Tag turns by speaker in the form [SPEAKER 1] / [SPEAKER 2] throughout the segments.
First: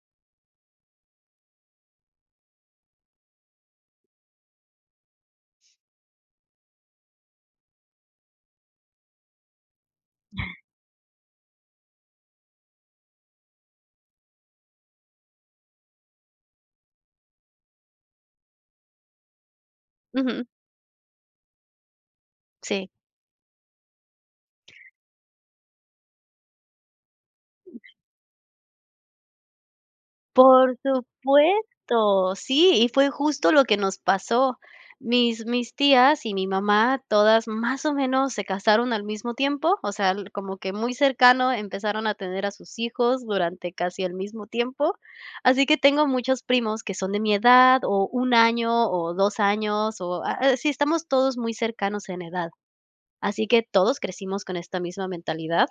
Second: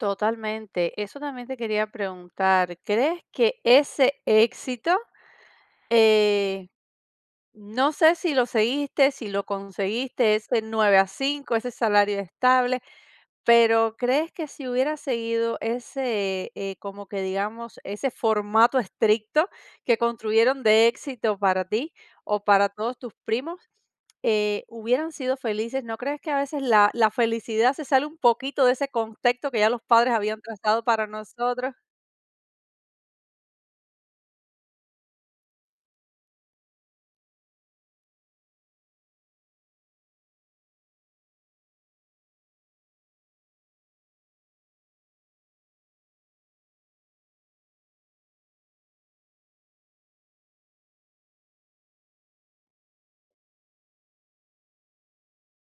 [SPEAKER 1] Totalmente, eso también te quería preguntar, crees que ese éxito, eh, no sé, si lo seguiste, si lo conseguiste, eso de 9 a 5, ese salario estable, pero, ¿crees que si hubieras seguido ese, eh, como que digamos, ese formato estricto que
[SPEAKER 2] Ujú.
[SPEAKER 1] construyeron de éxito para ti o para
[SPEAKER 2] Sí.
[SPEAKER 1] todos tus primos, eh, hubieran sido felices? ¿No crees que a veces la la felicidad se sale un poquito de ese contexto que ya los padres habían
[SPEAKER 2] Por
[SPEAKER 1] trazado para nosotros?
[SPEAKER 2] supuesto, sí, y fue justo lo que nos pasó. Mis mis tías y mi mamá, todas más o menos se casaron al mismo tiempo, o sea l como que muy cercano empezaron a tener a sus hijos durante casi el mismo tiempo, así que tengo muchos primos que son de mi edad o 1 año o 2 años, o a así estamos todos muy cercanos en edad, así que todos crecimos con esta misma mentalidad,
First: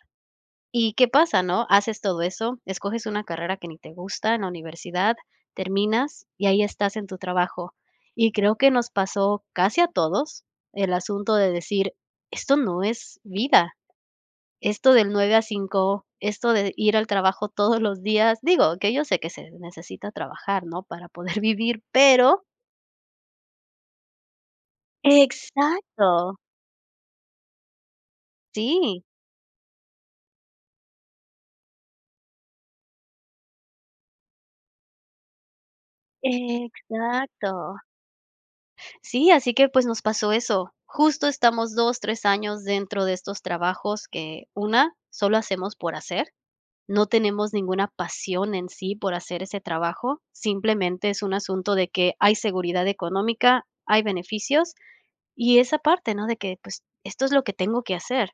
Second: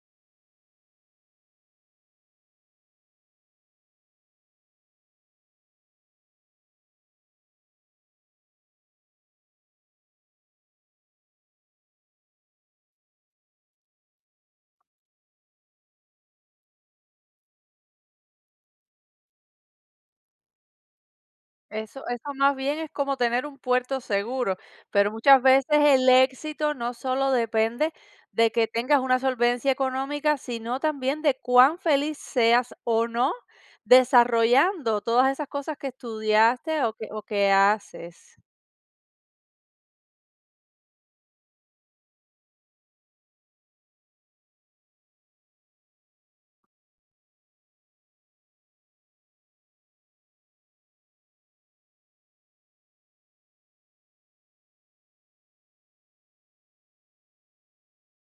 [SPEAKER 2] ¿y qué pasa? ¿No? Haces todo eso, escoges una carrera que ni te gusta en la universidad, terminas y ahí estás en tu trabajo, y creo que nos pasó casi a todos el asunto de decir esto no es vida, esto del 9 a 5, esto de ir al trabajo todos los días, digo, que yo sé que se necesita trabajar, ¿no?, para poder vivir,
[SPEAKER 1] Eso eso,
[SPEAKER 2] pero
[SPEAKER 1] más bien, es como tener un puerto seguro, pero muchas veces el
[SPEAKER 2] Exacto.
[SPEAKER 1] éxito no solo depende de que tengas
[SPEAKER 2] Sí.
[SPEAKER 1] una solvencia económica, sino también de cuán feliz seas o no desarrollando todas esas cosas que estudiaste o que o que
[SPEAKER 2] Exacto.
[SPEAKER 1] haces.
[SPEAKER 2] Sí, así que, pues, nos pasó eso, justo estamos 2, 3 años dentro de estos trabajos que, una, solo hacemos por hacer, no tenemos ninguna pasión en sí por hacer ese trabajo, simplemente es un asunto de que hay seguridad económica, hay beneficios, y esa parte, ¿no?, de que, pues, esto es lo que tengo que hacer.